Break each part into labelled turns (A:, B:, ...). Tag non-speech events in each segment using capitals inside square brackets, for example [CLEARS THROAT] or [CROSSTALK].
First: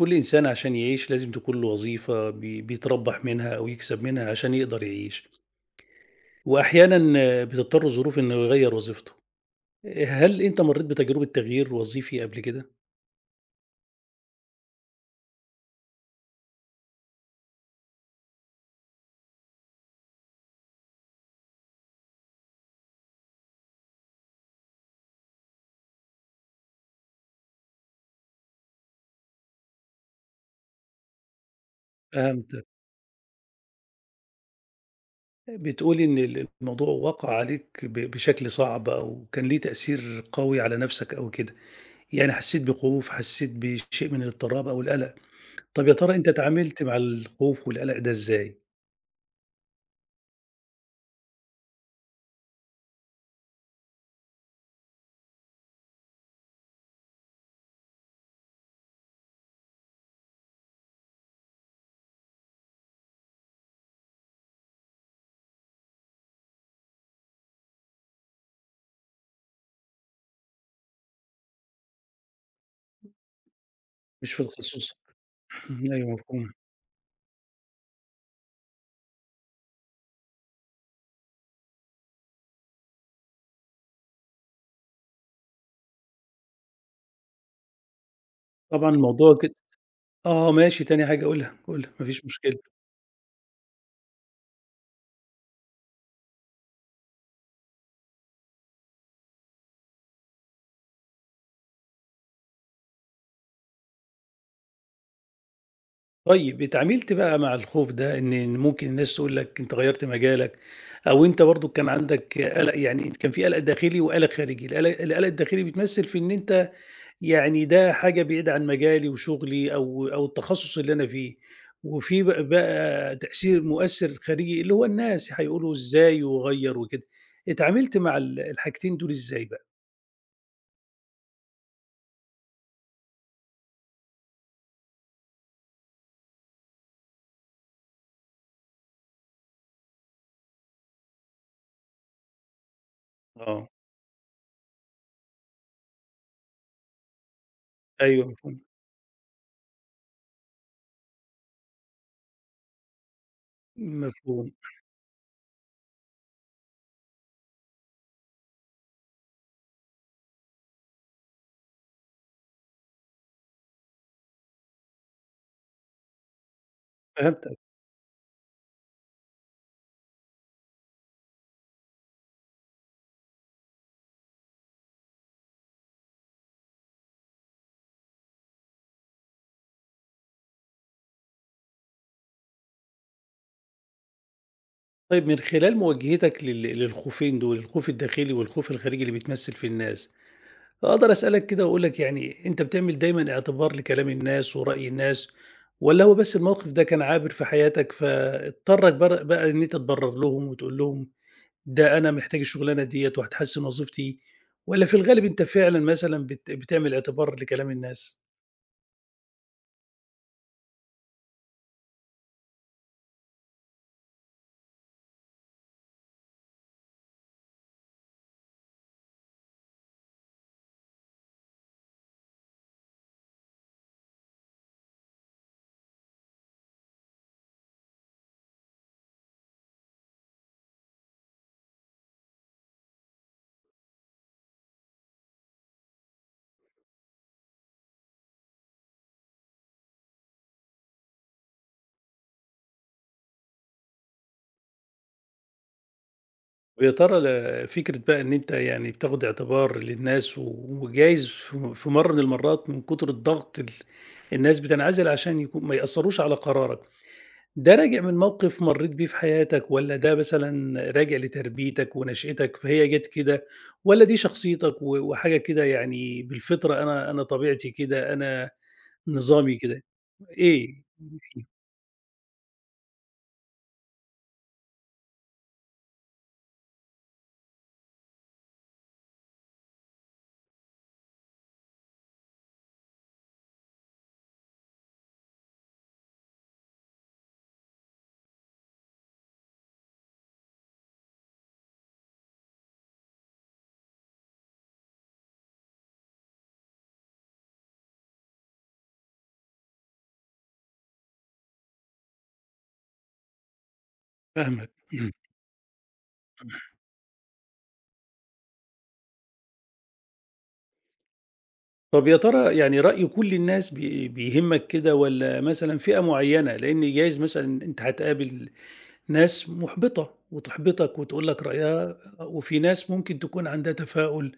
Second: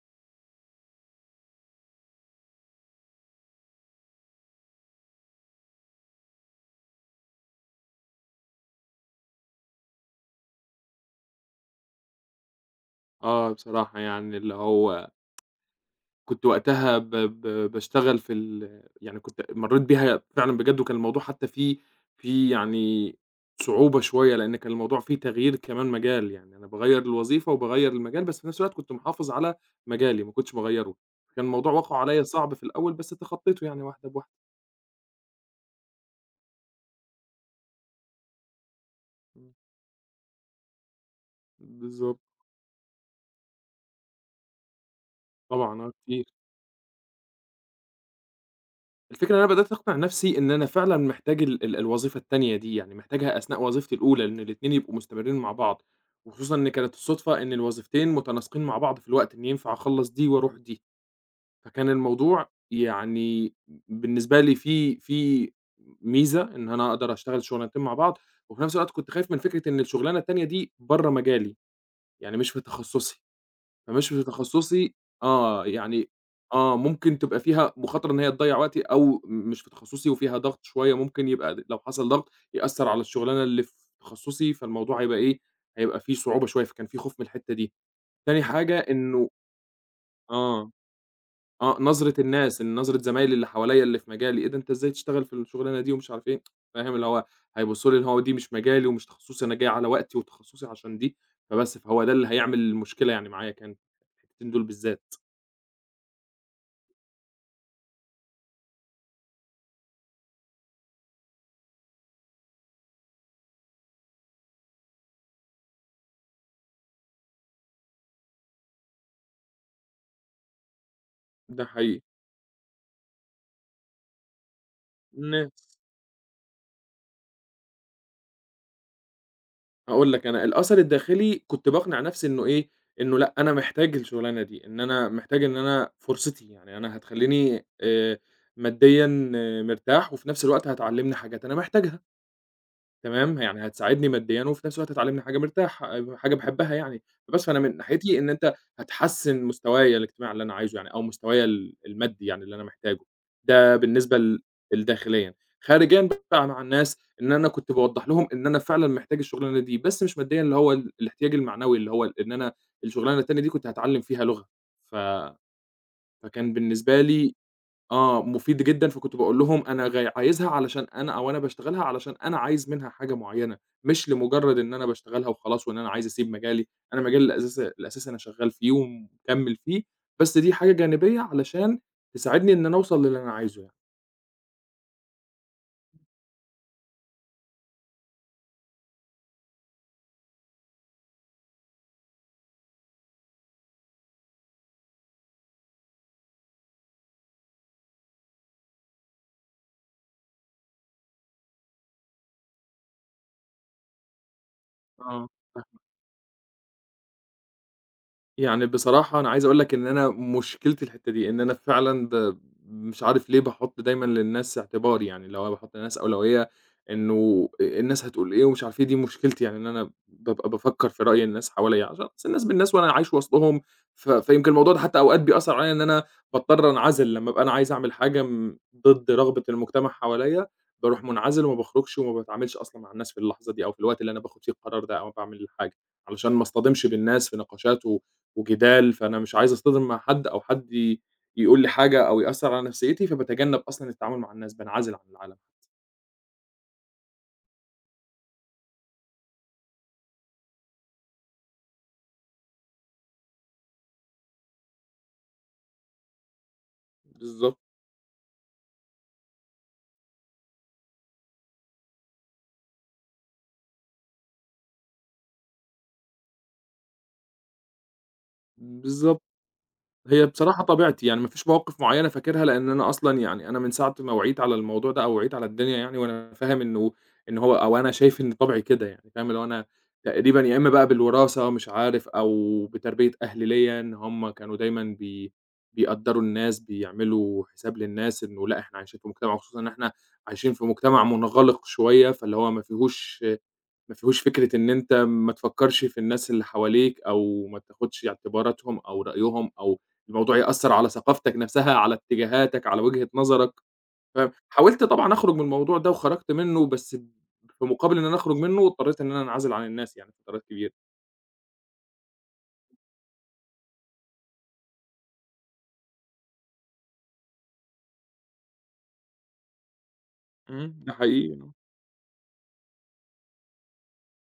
A: كل إنسان عشان يعيش لازم تكون له وظيفة بيتربح منها أو يكسب منها عشان يقدر يعيش. وأحيانا بتضطر الظروف إنه يغير وظيفته. هل أنت مريت بتجربة تغيير وظيفي قبل كده؟
B: بصراحة يعني اللي هو كنت وقتها ب ب باشتغل في ال يعني كنت مرّيت بيها فعلًا بجد، وكان الموضوع حتى فيه يعني صعوبة شوية، لإن كان الموضوع فيه تغيير كمان مجال، يعني أنا باغيّر الوظيفة وباغيّر المجال، بس في نفس الوقت كنت محافظ على مجالي، ما كنتش باغيّره، كان الموضوع واقعُه عليَّ
A: فهمت.
B: صعب في الأول، بس تخطيته يعني واحدة بواحدة.
A: بتقولي إن الموضوع وقع عليك بشكل صعب، أو كان ليه تأثير قوي على نفسك أو كده.
B: بالضبط.
A: يعني حسيت بخوف، حسيت بشيء من الاضطراب أو القلق.
B: طبعًا،
A: طب
B: آه،
A: يا ترى
B: كتير.
A: أنت تعاملت مع الخوف والقلق ده إزاي؟
B: الفكرة إن أنا بدأت أقنع نفسي إن أنا فعلًا محتاج ال ال الوظيفة التانية دي، يعني محتاجها أثناء وظيفتي الأولى، لإن الاتنين يبقوا مستمرين مع بعض، وخصوصًا إن كانت الصدفة إن الوظيفتين متناسقين مع بعض في الوقت، إن ينفع أخلّص دي وأروح دي، فكان الموضوع يعني بالنسبة لي فيه ميزة إن أنا أقدر أشتغل شغلانتين مع بعض، وفي نفس الوقت كنت خايف من فكرة إن الشغلانة التانية دي برّه مجالي، يعني مش في تخصصي. فمش في
A: مش في الخصوص.
B: تخصُّصي.
A: [LAUGHS] [CLEARS THROAT]
B: يعني،
A: أيوه مفهوم.
B: ممكن تبقى فيها مخاطرة إن هي تضيّع وقتي أو مش في تخصُّصي وفيها ضغط شوية، ممكن يبقى لو حصل ضغط يأثّر على الشغلانة اللي في تخصُّصي، فالموضوع هيبقى إيه، هيبقى في صعوبة شوية، فكان في خوف من الحتّة دي. تاني حاجة
A: طبعا
B: إنه
A: الموضوع كده. آه
B: آه،
A: ماشي، تاني حاجة قُلها، قُلها ما
B: نظرة
A: فيش مشكلة.
B: الناس، إن نظرة زمايلي اللي حواليّا اللي في مجالي، إيه ده أنت إزاي تشتغل في الشغلانة دي ومش عارف إيه، فاهم، اللي هو هيبصّوا لي اللي هو دي مش مجالي ومش تخصُّصي، أنا جاي على وقتي وتخصُّصي عشان دي، فبس، فهو ده اللي هيعمل مشكلة يعني معايا، كان الحتّتين دول بالذات.
A: طيب اتعاملت بقى مع الخوف ده، إن ممكن الناس تقول لك أنت غيّرت مجالك، أو أنت برضه كان عندك قَلَق. يعني كان في قَلَق داخلي وقَلَق خارجي، القَلَق الداخلي بيتمثّل في إن أنت يعني ده حاجة بعيدة عن مجالي وشغلي أو التخصُّص اللي أنا فيه،
B: ده حقيقي.
A: وفي بقى تأثير مؤثِّر خارجي اللي هو الناس هيقولوا
B: الناس.
A: إزاي وغيّر وكده. اتعاملت مع الحاجتين دول إزاي بقى؟
B: هاقول لك أنا الأثر الداخلي كنت باقنع نفسي إنه إيه، إنه لأ أنا محتاج الشغلانة دي، إن أنا محتاج إن أنا فرصتي، يعني أنا هتخلّيني ماديًا، آه، مرتاح، وفي نفس الوقت هتعلّمني حاجات أنا محتاجها. تمام، يعني
A: آه،
B: هتساعدني ماديًا وفي نفس الوقت هتعلّمني حاجة مرتاح، حاجة باحبها يعني، فبس فأنا من ناحيتي
A: أيوه
B: إن أنت
A: مفهوم،
B: هتحسّن مستوايا الاجتماعي اللي أنا عايزه يعني أو مستوايا ال المادي يعني اللي أنا محتاجه، ده بالنسبة ل
A: مفهوم،
B: لداخليًا. خارجيًا بقى مع الناس، إن أنا كنت باوضّح لهم إن أنا فعلًا محتاج الشغلانة دي، بس مش ماديًا، اللي هو الاحتياج المعنوي، اللي هو إن أنا الشغلانة التانية دي كنت هاتعلّم فيها لغة، ف فكان بالنسبة لي
A: فهمت.
B: مفيد جدًا، فكنت باقول لهم أنا عايزها علشان أنا، أو أنا باشتغلها علشان أنا عايز منها حاجة معيّنة، مش لمجرد إن أنا باشتغلها وخلاص وإن أنا عايز أسيب مجالي، أنا مجالي الأساسي الأساسي أنا شغال فيه ومكمّل فيه، بس دي حاجة جانبية علشان تساعدني إن أنا أوصل للي أنا عايزه يعني.
A: طيب من خلال مواجهتك للخوفين دول، الخوف الداخلي والخوف الخارجي اللي بيتمثّل في الناس، أقدر أسألك كده وأقول لك، يعني أنت بتعمل دايمًا اعتبار لكلام الناس ورأي الناس، والّا هو بس الموقف ده كان عابر في حياتك فاضطرك بقى إن أنت تبرر لهم وتقول لهم ده أنا محتاج الشغلانة ديّة وهتحسّن وظيفتي، والّا في الغالب
B: آه.
A: أنت فعلًا مثلًا بتعمل اعتبار لكلام الناس؟
B: يعني بصراحة أنا عايز أقول لك إن أنا مشكلتي الحتّة دي، إن أنا فعلًا مش عارف ليه باحُط دايمًا للناس اعتبار يعني، اللي هو باحُط للناس أولوية، إنه الناس هتقول إيه ومش عارف إيه، دي مشكلتي يعني، إن أنا بابقى بافكّر في رأي الناس حواليّا، عشان أصل الناس بالناس وأنا عايش وسطهم، فيمكن الموضوع ده حتّى أوقات بيأثّر عليّا إن أنا باضطر أنعزل لمّا أبقى أنا عايز أعمل حاجة ضد رغبة المجتمع حواليّا، باروح منعزل وما باخرجش وما باتعاملش أصلًا مع الناس في اللحظة دي أو في الوقت اللي أنا باخُد فيه القرار ده أو باعمل الحاجة، علشان ما اصطدمش بالناس في نقاشات وجدال، فأنا مش عايز أصطدم مع حد أو حد يقول لي حاجة أو يأثّر على نفسيّتي، فباتجنّب أصلًا التعامل مع الناس، بانعزل عن العالم.
A: ويا ترى فكرة بقى إن أنت يعني بتاخد اعتبار للناس، وجايز في مرة من المرات من كتر الضغط الناس بتنعزل عشان يكون ما يأثروش على قرارك،
B: بالضبط.
A: ده راجع من موقف مريت بيه في حياتك، ولا ده مثلا راجع لتربيتك ونشأتك فهي جت كده، ولا دي شخصيتك وحاجة كده. يعني بالفطرة أنا طبيعتي كده، أنا
B: بالضبط.
A: نظامي كده.
B: هي بصراحة
A: إيه؟
B: طبيعتي، يعني ما فيش مواقف معيّنة فاكرها، لإن أنا أصلًا يعني أنا من ساعة ما وعيت على الموضوع ده أو وعيت على الدنيا يعني وأنا فاهم إنه، إن هو أو أنا شايف إن طبعي كده يعني، فاهم؟ اللي هو أنا تقريبًا يا إمّا بقى بالوراثة مش عارف أو بتربية أهلي ليّا، إن هم كانوا دايمًا بيقدّروا الناس، بيعملوا حساب للناس، إنه لأ، إحنا عايشين في مجتمع، وخصوصًا إن إحنا عايشين في مجتمع منغلق شوية، فاللي هو ما فيهوش فكرة إن أنت ما تفكّرش في الناس اللي حواليك أو ما تاخدش اعتباراتهم أو رأيهم أو الموضوع يأثّر على ثقافتك نَفْسها، على اتجاهاتك، على وجهة نظرك،
A: فاهمك.
B: فحاولت طبعًا أخرج من الموضوع ده وخرجت منّه، بس في مقابل إن أنا أخرج منّه اضطريت إن أنا أنعزل عن الناس يعني فترات كبيرة.
A: طب يا ترى يعني رأي كل الناس بيهمك كده، والّا مثلًا فئة معيّنة؟ لإن جايز مثلًا أنت هتقابل ناس مُحبطة
B: إمم. ده
A: وتحبطك وتقول
B: حقيقي،
A: لك
B: آه.
A: رأيها، وفي ناس ممكن تكون عندها تفاؤل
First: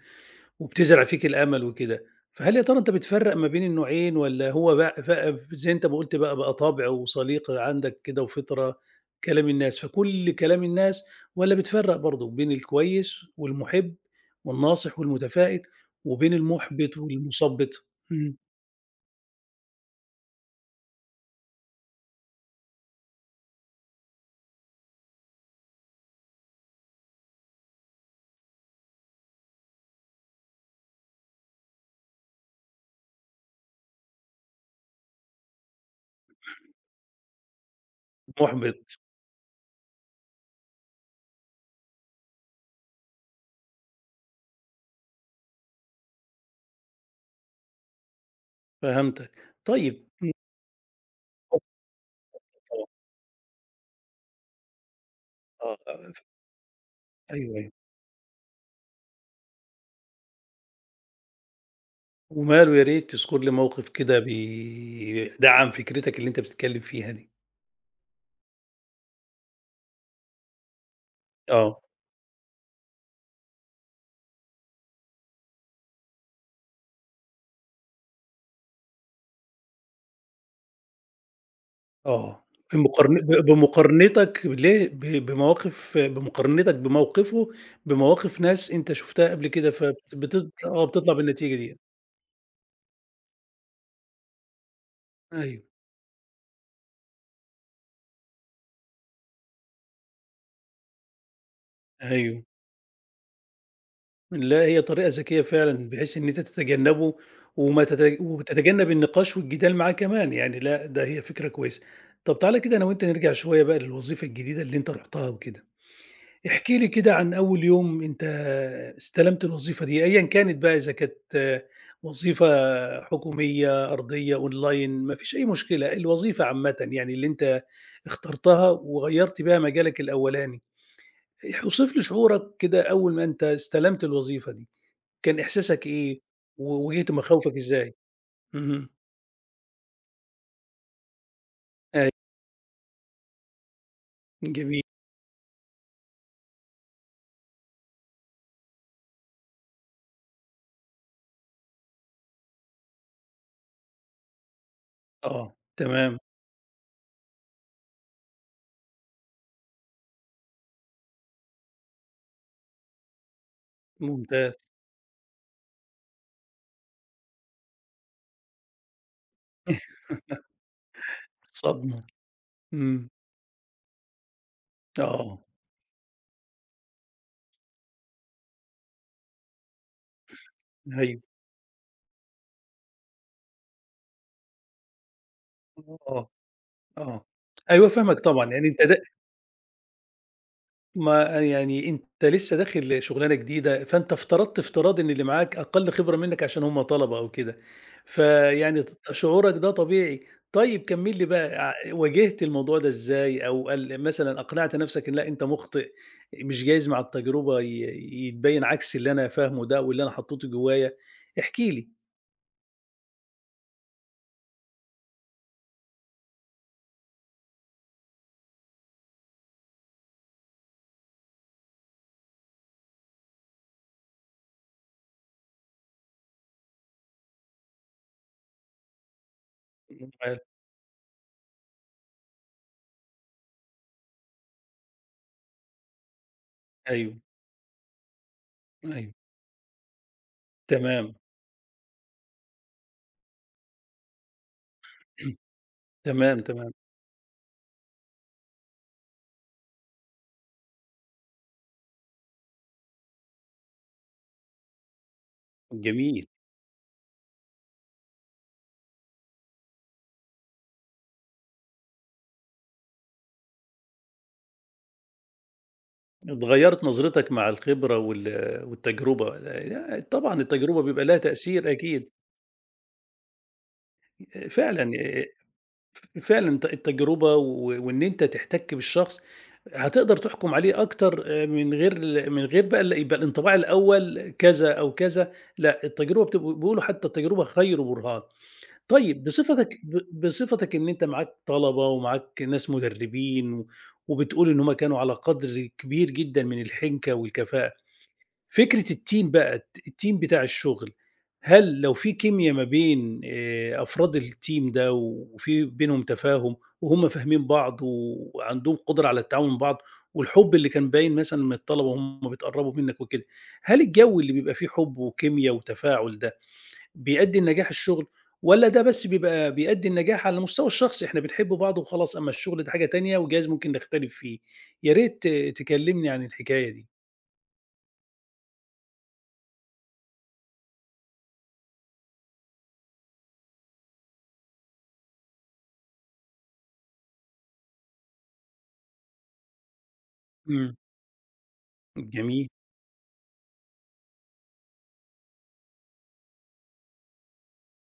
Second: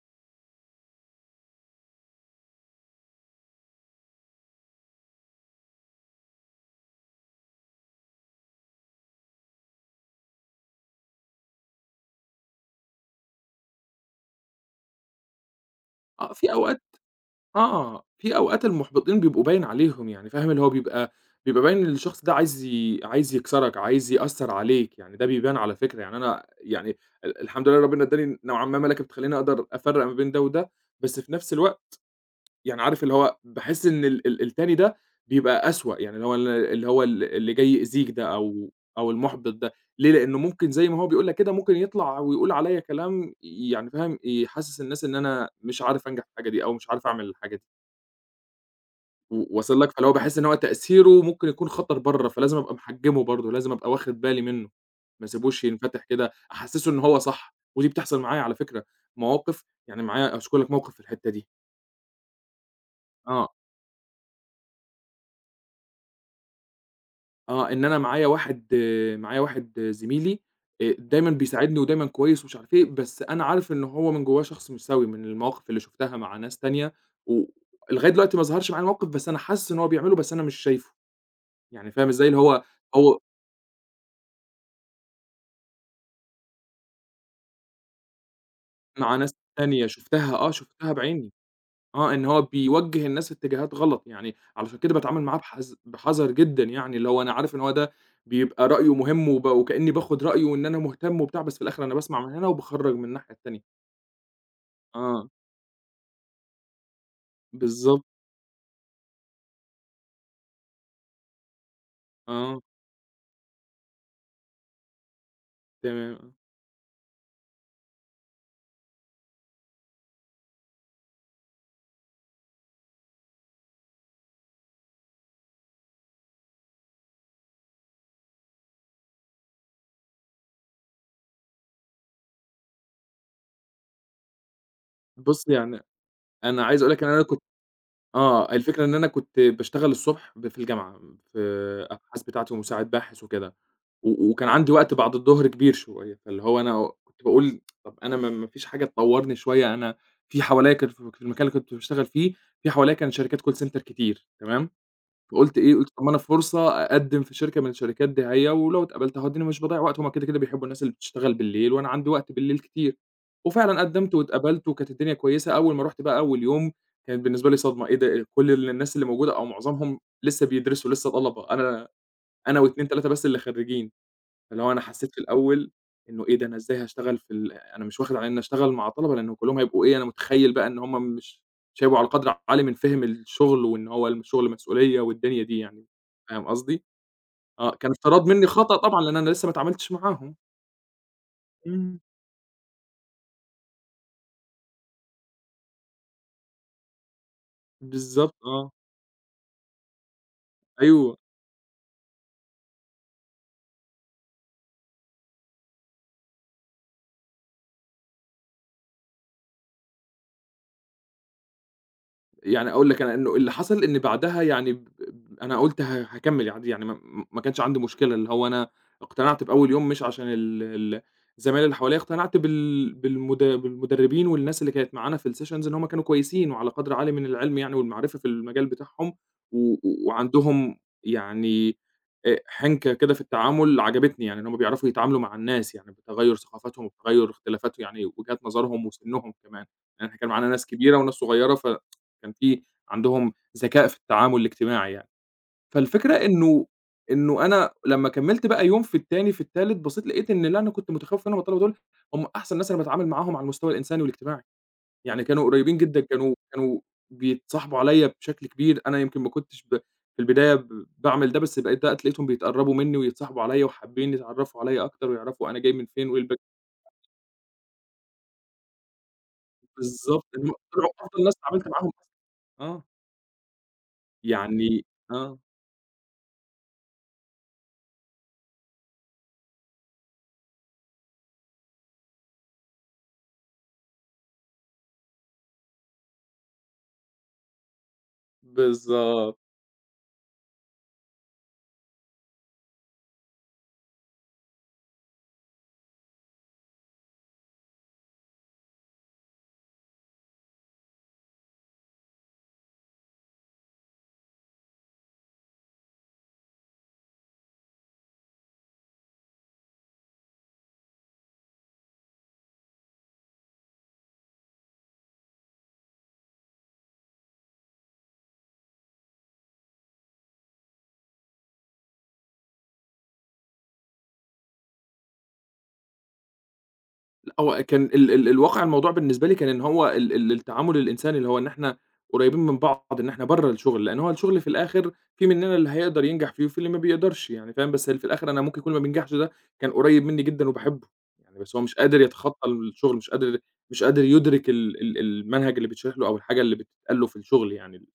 A: وبتزرع فيك الأمل وكده. فهل يا ترى أنت بتفرّق ما بين النوعين، والّا هو بقى زي أنت ما قُلت بقى، بقى طبع وسليقة عندك كده وفطرة؟ كلام الناس، فكل كلام الناس، والّا بتفرّق برضه بين الكويس والمُحِب والناصح والمتفائل،
B: آه،
A: وبين
B: في أوقات
A: المُحبِط والمُثبِّط؟
B: في
A: إمم،
B: أوقات المُحبطين بيبقوا باين عليهم، يعني فاهم، اللي هو بيبقى بيبقى باين إن الشخص ده عايز عايز يكسرك، عايز يأثّر عليك، يعني ده بيبان على فكرة، يعني أنا يعني الحمد لله ربنا ادّاني نوعًا ما مَلَكة بتخلّيني أقدر أفرّق ما بين ده وده، بس في نفس الوقت يعني عارف اللي هو باحس إن ال ال التاني ده بيبقى أسوأ، يعني اللي هو ال اللي هو ال اللي جاي يأذيك ده أو
A: مُحبِط.
B: المُحبط ده، ليه؟ لإنه ممكن زي ما هو بيقول لك كده، ممكن يطلع ويقول عليَّ كلام يعني فاهم، يحسّس الناس إن أنا مش عارف أنجح في الحاجة دي أو مش عارف أعمل الحاجة دي. و
A: فهمتك.
B: واصل لك؟
A: طيب
B: فاللي هو باحس إن هو تأثيره ممكن يكون خطر برّه، فلازم أبقى محجمه برضه، لازم أبقى واخد بالي منه، ما اسيبوش
A: آه،
B: ينفتح
A: آه،
B: كده، أحسسه إن هو صح،
A: أيوه، أيوه.
B: ودي بتحصل معايا على فكرة، مواقف يعني معايا، أذكر لك موقف في الحتة دي.
A: وماله، يا ريت تذكُر لي
B: آه،
A: موقف كده بيدعّم فكرتك اللي أنت بتتكلّم فيها دي.
B: إن أنا معايا واحد، زميلي، دايمًا بيساعدني
A: آه.
B: ودايمًا كويس ومش عارف إيه، بس أنا عارف إن هو من جوّاه شخص مش سوي، من المواقف اللي شُفتها مع ناس تانية، ولغاية دلوقتي ما ظهرش معايا الموقف، بس أنا حاسس إن هو بيعمله، بس أنا مش شايفه، يعني فاهم إزاي؟ اللي
A: آه،
B: هو هو
A: بمقارنتك ليه بمواقف، بمقارنتك بموقفه بمواقف ناس أنت
B: مع
A: شُفتها
B: ناس
A: قبل كده،
B: تانية
A: فبت
B: شُفتها،
A: بتط آه،
B: شُفتها
A: بتطلع
B: بعيني،
A: بالنتيجة ديّة،
B: إن هو بيوجّه الناس لاتجاهات غلط يعني، علشان كده باتعامل معاه
A: أيوه،
B: بحذر جدًا يعني، اللي هو أنا عارف إن هو ده بيبقى رأيه مهم وكإنّي باخُد رأيه وإن أنا مهتم وبتاع، بس في الآخر أنا باسمع من
A: أيوه،
B: هنا وباخرّج من الناحية التانية.
A: لأ هي طريقة
B: آه،
A: ذكية فعلًا بحيث إن أنت تتجنبه، وما
B: بالضبط.
A: تت وتتجنب النقاش والجدال معاه كمان. يعني لأ، ده هي فكرة كويسة. طَب تعالَ
B: آه،
A: كده أنا وأنت نرجع شوية بقى للوظيفة الجديدة اللي أنت رُحتها وكده.
B: تمام، آه.
A: احكِ لي كده عن أول يوم أنت استلمت الوظيفة دي، أيًا كانت بقى، إذا كانت وظيفة حكومية، أرضية، أونلاين، ما فيش أي مشكلة، الوظيفة عامةً يعني اللي أنت اخترتها وغيّرت بيها مجالك الأولاني. اوصف لي شعورك كده أول ما أنت استلمت الوظيفة دي، كان
B: بُص يعني
A: إحساسك إيه،
B: أنا عايز أقول لك إن
A: وواجهت
B: أنا كنت،
A: مخاوفك إزاي؟
B: الفكرة
A: اهم،
B: إن أنا كنت باشتغل الصبح في الجامعة، في
A: أيوه،
B: أبحاث بتاعتي ومساعد باحث وكده. وكان عندي
A: جميل،
B: وقت بعد الضهر كبير شوية، فاللي هو أنا كنت باقول طَب أنا ما فيش حاجة تطوّرني شوية، أنا في حواليّا كان في المكان اللي كنت باشتغل فيه، في حواليّا كان شركات call center كتير تمام،
A: آه،
B: فقُلت إيه، قُلت طَب ما أنا
A: تمام،
B: فرصة أقدّم في شركة من الشركات دي أهيّة، ولو اتقبلت أهو أديني مش باضيّع وقت، هُم كده، كده بيحبوا الناس اللي بتشتغل بالليل، وأنا عندي وقت بالليل كتير، وفعلًا قدّمت
A: ممتاز،
B: واتقبلت وكانت الدنيا كويسة. أول ما رُحت بقى أول يوم كانت بالنسبة لي صدمة، إيه ده، كل ال الناس اللي موجودة أو معظمهم لسه بيدرسوا لسه طلبة، أنا
A: الصدمة،
B: أنا و2، 3
A: إمم،
B: بس اللي خرّيجين. اللي هو أنا حسّيت في
A: آه،
B: الأول إنه إيه ده، أنا إزاي هاشتغل في أنا مش واخد على إنّي أشتغل مع طلبة لإنّه كلّهم هيبقوا إيه، أنا متخيّل بقى إن هم
A: أيوه،
B: مش هيبقوا على قدْر عالي من فِهْم الشغل وإن هو الشغل مسؤولية والدنيا دي يعني،
A: آه.
B: فاهم قصدي؟
A: آه.
B: آه،
A: أيوه
B: كان
A: فاهمك
B: افتراض
A: طبعًا.
B: منّي
A: يعني
B: خطأ
A: أنت
B: طبعًا لإن أنا لسّه ما اتعاملتش معاهم.
A: ما يعني
B: إمم،
A: أنت لسه داخل شغلانة جديدة، فأنت افترضت افتراض إن اللي معاك أقل خبرة منّك عشان هم طلبة أو كده.
B: بالضبط، آه،
A: فيعني شعورك ده طبيعي. طيب
B: أيوه.
A: كمّل لي بقى، واجهت الموضوع ده إزاي، أو مثلًا أقنعت نَفْسك إن لأ أنت مُخطئ، مش جايز مع التجربة يتبيّن عكس اللي أنا فاهمه ده واللي أنا حطّيته جوّايا؟ احكِ لي.
B: يعني أقول لك أنا إنه اللي حصل إن بعدها يعني ب ب أنا قُلت هاكمّل عادي يعني، ما كانش عندي مشكلة، اللي هو أنا اقتنعت بأول يوم مش عشان ال ال الزمايل اللي حواليّا، اقتنعت بالمدربين والناس اللي كانت معانا في الsessions، إن هم كانوا كويسين وعلى قدر عالي من العلم يعني والمعرفة في المجال بتاعهم، و و-
A: حلو.
B: وعندهم يعني حنكة كده في التعامل عجبتني، يعني إن هم بيعرفوا يتعاملوا مع الناس يعني بتغيُّر ثقافاتهم
A: أيوه،
B: وبتغيُّر اختلافات يعني وجهات نظرهم
A: أيوه.
B: وسنهم كمان، يعني إحنا كان معانا ناس كبيرة وناس
A: تمام.
B: صغيرة، ف كان في عندهم ذكاء في التعامل الاجتماعي يعني.
A: [CLEARS THROAT]
B: فالفكرة
A: تمام،
B: إنه
A: تمام.
B: إنه أنا لمّا كمّلت بقى يوم في التاني، في التالت، بصيت لقيت إن اللي أنا كنت متخوّف منهم الطلبة دول، هم أحسن ناس أنا باتعامل معاهم على المستوى الإنساني والاجتماعي، يعني كانوا قريبين جدًا،
A: جميل.
B: كانوا بيتصاحبوا عليّا بشكل كبير، أنا يمكن ما كنتش في البداية باعمل ده، بس بقيت دلوقتي لقيتهم بيتقرّبوا منّي ويتصاحبوا عليّا وحابين يتعرّفوا عليّا أكتر ويعرفوا أنا جاي من فين وإيه الباك،
A: اتغيّرت نظرتك مع الخبرة والتجربة، لأ
B: بالضبط،
A: طبعًا
B: إن هم
A: التجربة
B: طلعوا
A: بيبقى لها
B: أفضل ناس اتعاملت
A: تأثير
B: معاهم أصلًا.
A: أكيد.
B: آه، يعني،
A: فعلًا
B: آه،
A: فعلًا التجربة، وإن أنت تحتك بالشخص هتقدر تحكم عليه أكتر، من غير ال من غير بقى ال يبقى الانطباع الأول كذا أو كذا. لأ التجربة بيقولوا حتى التجربة خير برهان. طيب
B: بالضبط.
A: بصفتك بصفتك إن أنت معاك طلبة ومعاك ناس مدربين، وبتقول إن هم كانوا على قدر كبير جدًا من الحنكة والكفاءة. فكرة الteam بقى الteam بتاع الشغل، هل لو في كيميا ما بين أفراد الteam ده، وفي بينهم تفاهم، وهُم فاهمين بعض وعندهم قدرة على التعاون مع بعض، والحُب اللي كان باين مثلًا من الطلبة وهُم بيتقرّبوا منّك وكده، هل الجو اللي بيبقى فيه حُب وكيميا وتفاعل ده بيأدّي لنجاح الشغل، والّا ده بس بيبقى بيأدّي لنجاح على المستوى الشخصي؟ إحنا بنحب بعض وخلاص، أمّا الشغل ده حاجة تانية وجايز ممكن نختلف فيه؟ يا ريت آه، تكلّمني عن الحكاية دي.
B: لأ، هو كان ال ال الواقع الموضوع بالنسبة لي كان إن هو ال ال التعامل الإنساني، اللي هو إن إحنا قريبين من بعض، إن إحنا برّه الشغل، لإن هو الشغل في الآخر في مننا اللي هيقدر ينجح فيه وفي اللي ما بيقدرش يعني فاهم، بس في الآخر أنا ممكن يكون ما بينجحش ده كان قريب منّي جدًا
A: إمم،
B: وباحبه، يعني، بس هو مش قادر يتخطى
A: جميل،
B: الشغل، مش قادر، مش قادر يدرك ال ال المنهج اللي بيتشرح له أو الحاجة اللي بتتقال له في الشغل يعني.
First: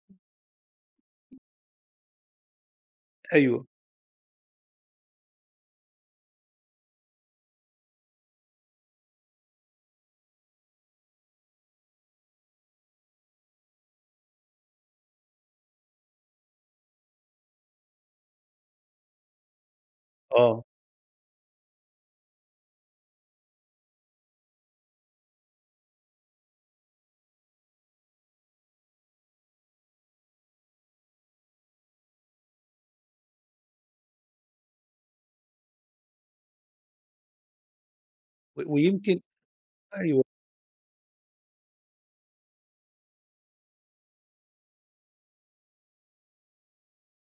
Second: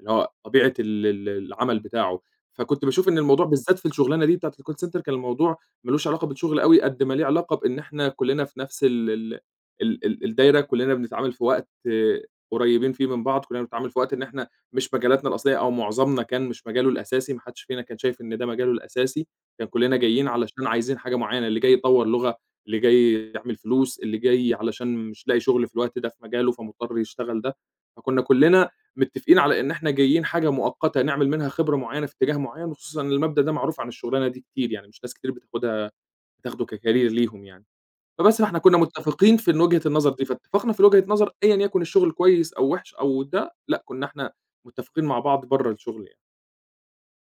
B: اللي هو طبيعة ال ال العمل بتاعه، فكنت باشوف إن الموضوع
A: أيوه.
B: بالذات في الشغلانة دي بتاعة الcall center كان الموضوع ما لوش علاقة بالشغل أوي قد ما ليه علاقة بإن إحنا كلّنا في نفس ال ال ال ال الدايرة، كلّنا بنتعامل في وقت، آه، قريبين فيه من بعض، كلّنا بنتعامل في وقت إن إحنا مش مجالاتنا الأصلية أو معظمنا كان مش مجاله الأساسي، ما حدش فينا كان شايف إن ده مجاله الأساسي، كان كلّنا جايين
A: آه،
B: علشان عايزين حاجة معيّنة، اللي جاي يطوّر لغة، اللي جاي يعمل فلوس، اللي جاي علشان مش لاقي شغل في الوقت ده في مجاله فمضطر يشتغل ده، فكنا كلّنا متّفقين على إن إحنا جايين حاجة مؤقتة نعمل منها خبرة معيّنة في اتجاه معيّن، وخصوصًا إن المبدأ ده معروف عن الشغلانة دي كتير، يعني مش ناس كتير بتاخده كcareer ليهم يعني. فبس فإحنا كنا
A: ويمكن
B: متّفقين في إن وجهة النظر دي،
A: أيوه،
B: فاتفقنا في وجهة نظر أيًا يكن الشغل كويس أو وِحِش أو ده، لأ كنا إحنا متّفقين مع بعض برّه الشغل يعني.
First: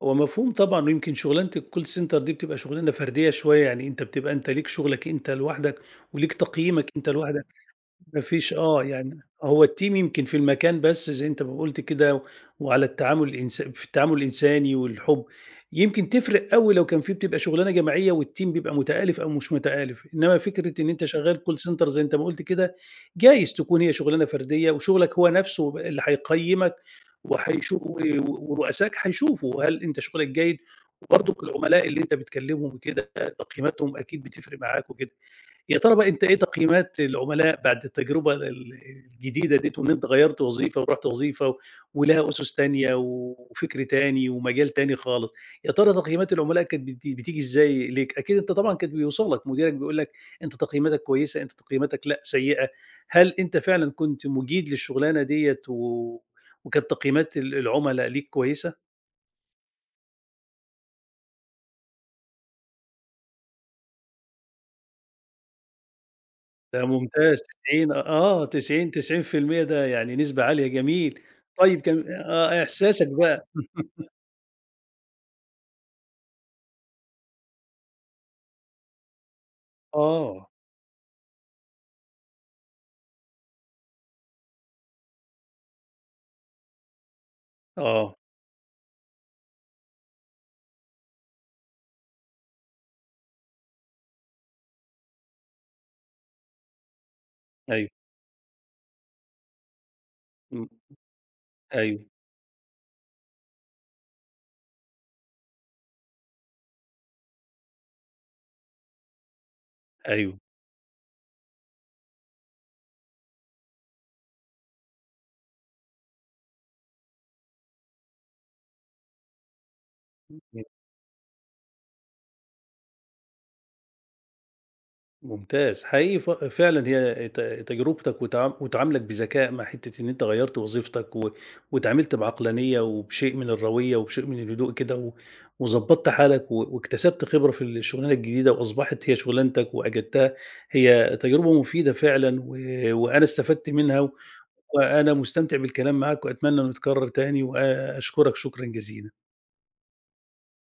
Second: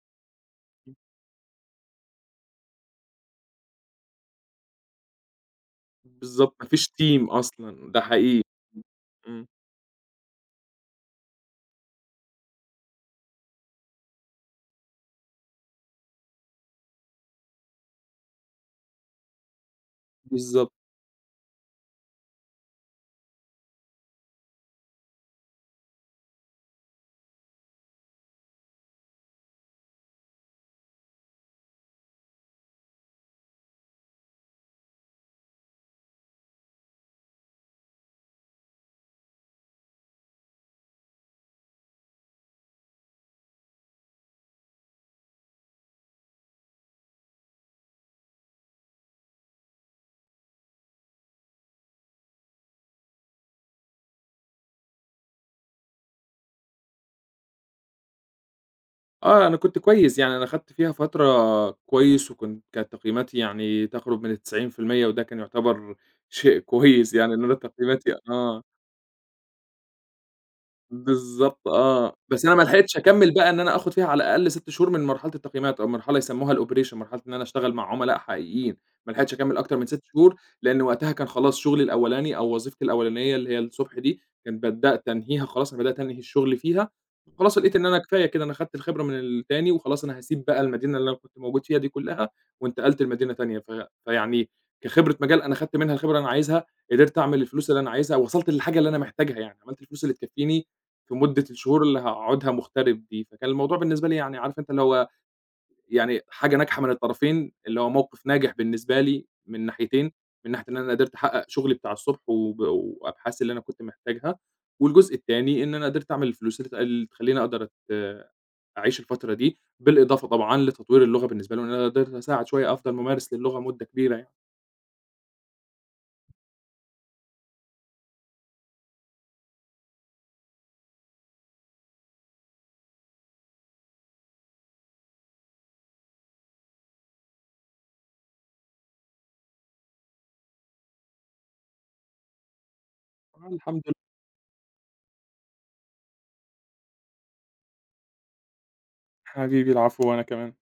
A: هو مفهوم طبعًا. ويمكن شُغلانة الcall center دي بتبقى شُغلانة فردية شوية، يعني أنت بتبقى أنت ليك شُغلك أنت لوحدك، وليك
B: بالضبط، ما فيش
A: تقييمك أنت
B: team
A: لوحدك.
B: أصلًا، ده
A: ما
B: حقيقي.
A: فيش آه، يعني
B: إمم،
A: هو الteam يمكن في المكان بس زي أنت ما قُلت كده. وعلى التعامل الإنس في التعامل الإنساني والحُب، يمكن تفرق أوي لو كان في بتبقى شغلانة جماعية والteam بيبقى متآلف أو مش متآلف. إنما
B: بالضبط.
A: فكرة إن أنت شغال call center زي أنت ما قُلت كده، جايز تكون هي شغلانة فردية، وشغلك هو نفسه اللي هيقيّمك وهيشو و ورؤسائك هيشوفوا هل أنت شغلك جيد، وبرضك العملاء اللي أنت بتكلمهم وكده تقييماتهم أكيد بتفرق معاك وكده. يا ترى بقى أنت إيه تقييمات العملاء بعد التجربة الجديدة ديّة، وإن أنت غيّرت وظيفة ورُحت وظيفة ولها أسس تانية وفكر تاني ومجال تاني خالص، يا ترى تقييمات العملاء كانت بتيجي إزاي ليك؟ أكيد أنت طبعًا كان بيوصل لك، مديرك بيقول لك أنت تقييماتك كويسة، أنت تقييماتك لأ سيئة. هل أنت فعلًا كنت مُجيد للشغلانة ديّة، وكانت تقييمات العملاء ليك كويسة؟
B: آه، أنا كنت كويس، يعني أنا خدت فيها فترة كويس وكنت كانت تقييماتي يعني تقرب من ال90%، وده كان يعتبر شيء
A: ده
B: كويس يعني،
A: ممتاز
B: إن أنا
A: 90،
B: تقييماتي،
A: آه،
B: آه،
A: 90 90% ده يعني نسبة عالية جميل.
B: بالضبط،
A: طيب كان
B: آه، بس أنا ما
A: آه،
B: لحقتش
A: إحساسك
B: أكمّل
A: بقى
B: بقى إن أنا آخُد فيها على الأقل 6 شهور من مرحلة التقييمات أو مرحلة يسمّوها الoperation، مرحلة إن أنا أشتغل مع عُملاء حقيقيين، ما لحقتش أكمّل أكتر من 6 شهور،
A: آه،
B: لإن وقتها كان خلاص شغلي الأولاني أو وظيفتي الأولانية اللي هي الصبح دي، كنت بدأت أنهيها خلاص، أنا بدأت أنهي الشغل فيها، خلاص لقيت إن أنا
A: آه،
B: كفاية كده، أنا خدت الخبرة من التاني وخلاص أنا هاسيب بقى المدينة اللي أنا كنت موجود فيها دي كلّها وانتقلت لمدينة تانية، فيعني كخبرة مجال أنا خدت منها الخبرة اللي أنا عايزها، قدرت أعمل الفلوس اللي أنا
A: أيوه،
B: عايزها، وصلت للحاجة اللي أنا محتاجها يعني، عملت الفلوس اللي تكفّيني
A: إمم،
B: في مدة الشهور اللي
A: أيوه،
B: هاقعدها مغترب دي، فكان الموضوع بالنسبة لي يعني عارف أنت اللي هو، يعني حاجة ناجحة من الطرفين، اللي هو موقف ناجح بالنسبة لي من ناحيتين،
A: أيوه،
B: من ناحية إن أنا قدرت أحقق شغلي بتاع الصبح وأبحاثي اللي أنا كنت محتاجها، والجزء التاني إن أنا قدرت أعمل الفلوس اللي اللي تخلّيني أقدر أعيش الفترة دي، بالإضافة طبعًا
A: م
B: لتطوير اللغة بالنسبة لي، وإن أنا قدرت أساعد شوية أفضل ممارس للغة مدة كبيرة يعني.
A: ممتاز حقيقي. فعلًا هي تجربتك وتعاملك بذكاء مع حتّة إن أنت غيّرت وظيفتك، واتعاملت بعقلانية وبشيء من الرويّة وبشيء من الهدوء كده، وضبّطت حالك، واكتسبت خبرة في الشغلانة الجديدة وأصبحت هي شغلانتك وأجدتها. هي تجربة مفيدة فعلًا، وأنا
B: آه،
A: استفدت
B: الحمد
A: منها،
B: لله.
A: وأنا مستمتع بالكلام معاك وأتمنى إنه يتكرر تاني، وأشكرك شكرًا جزيلًا.
B: حبيبي العفو وأنا كمان.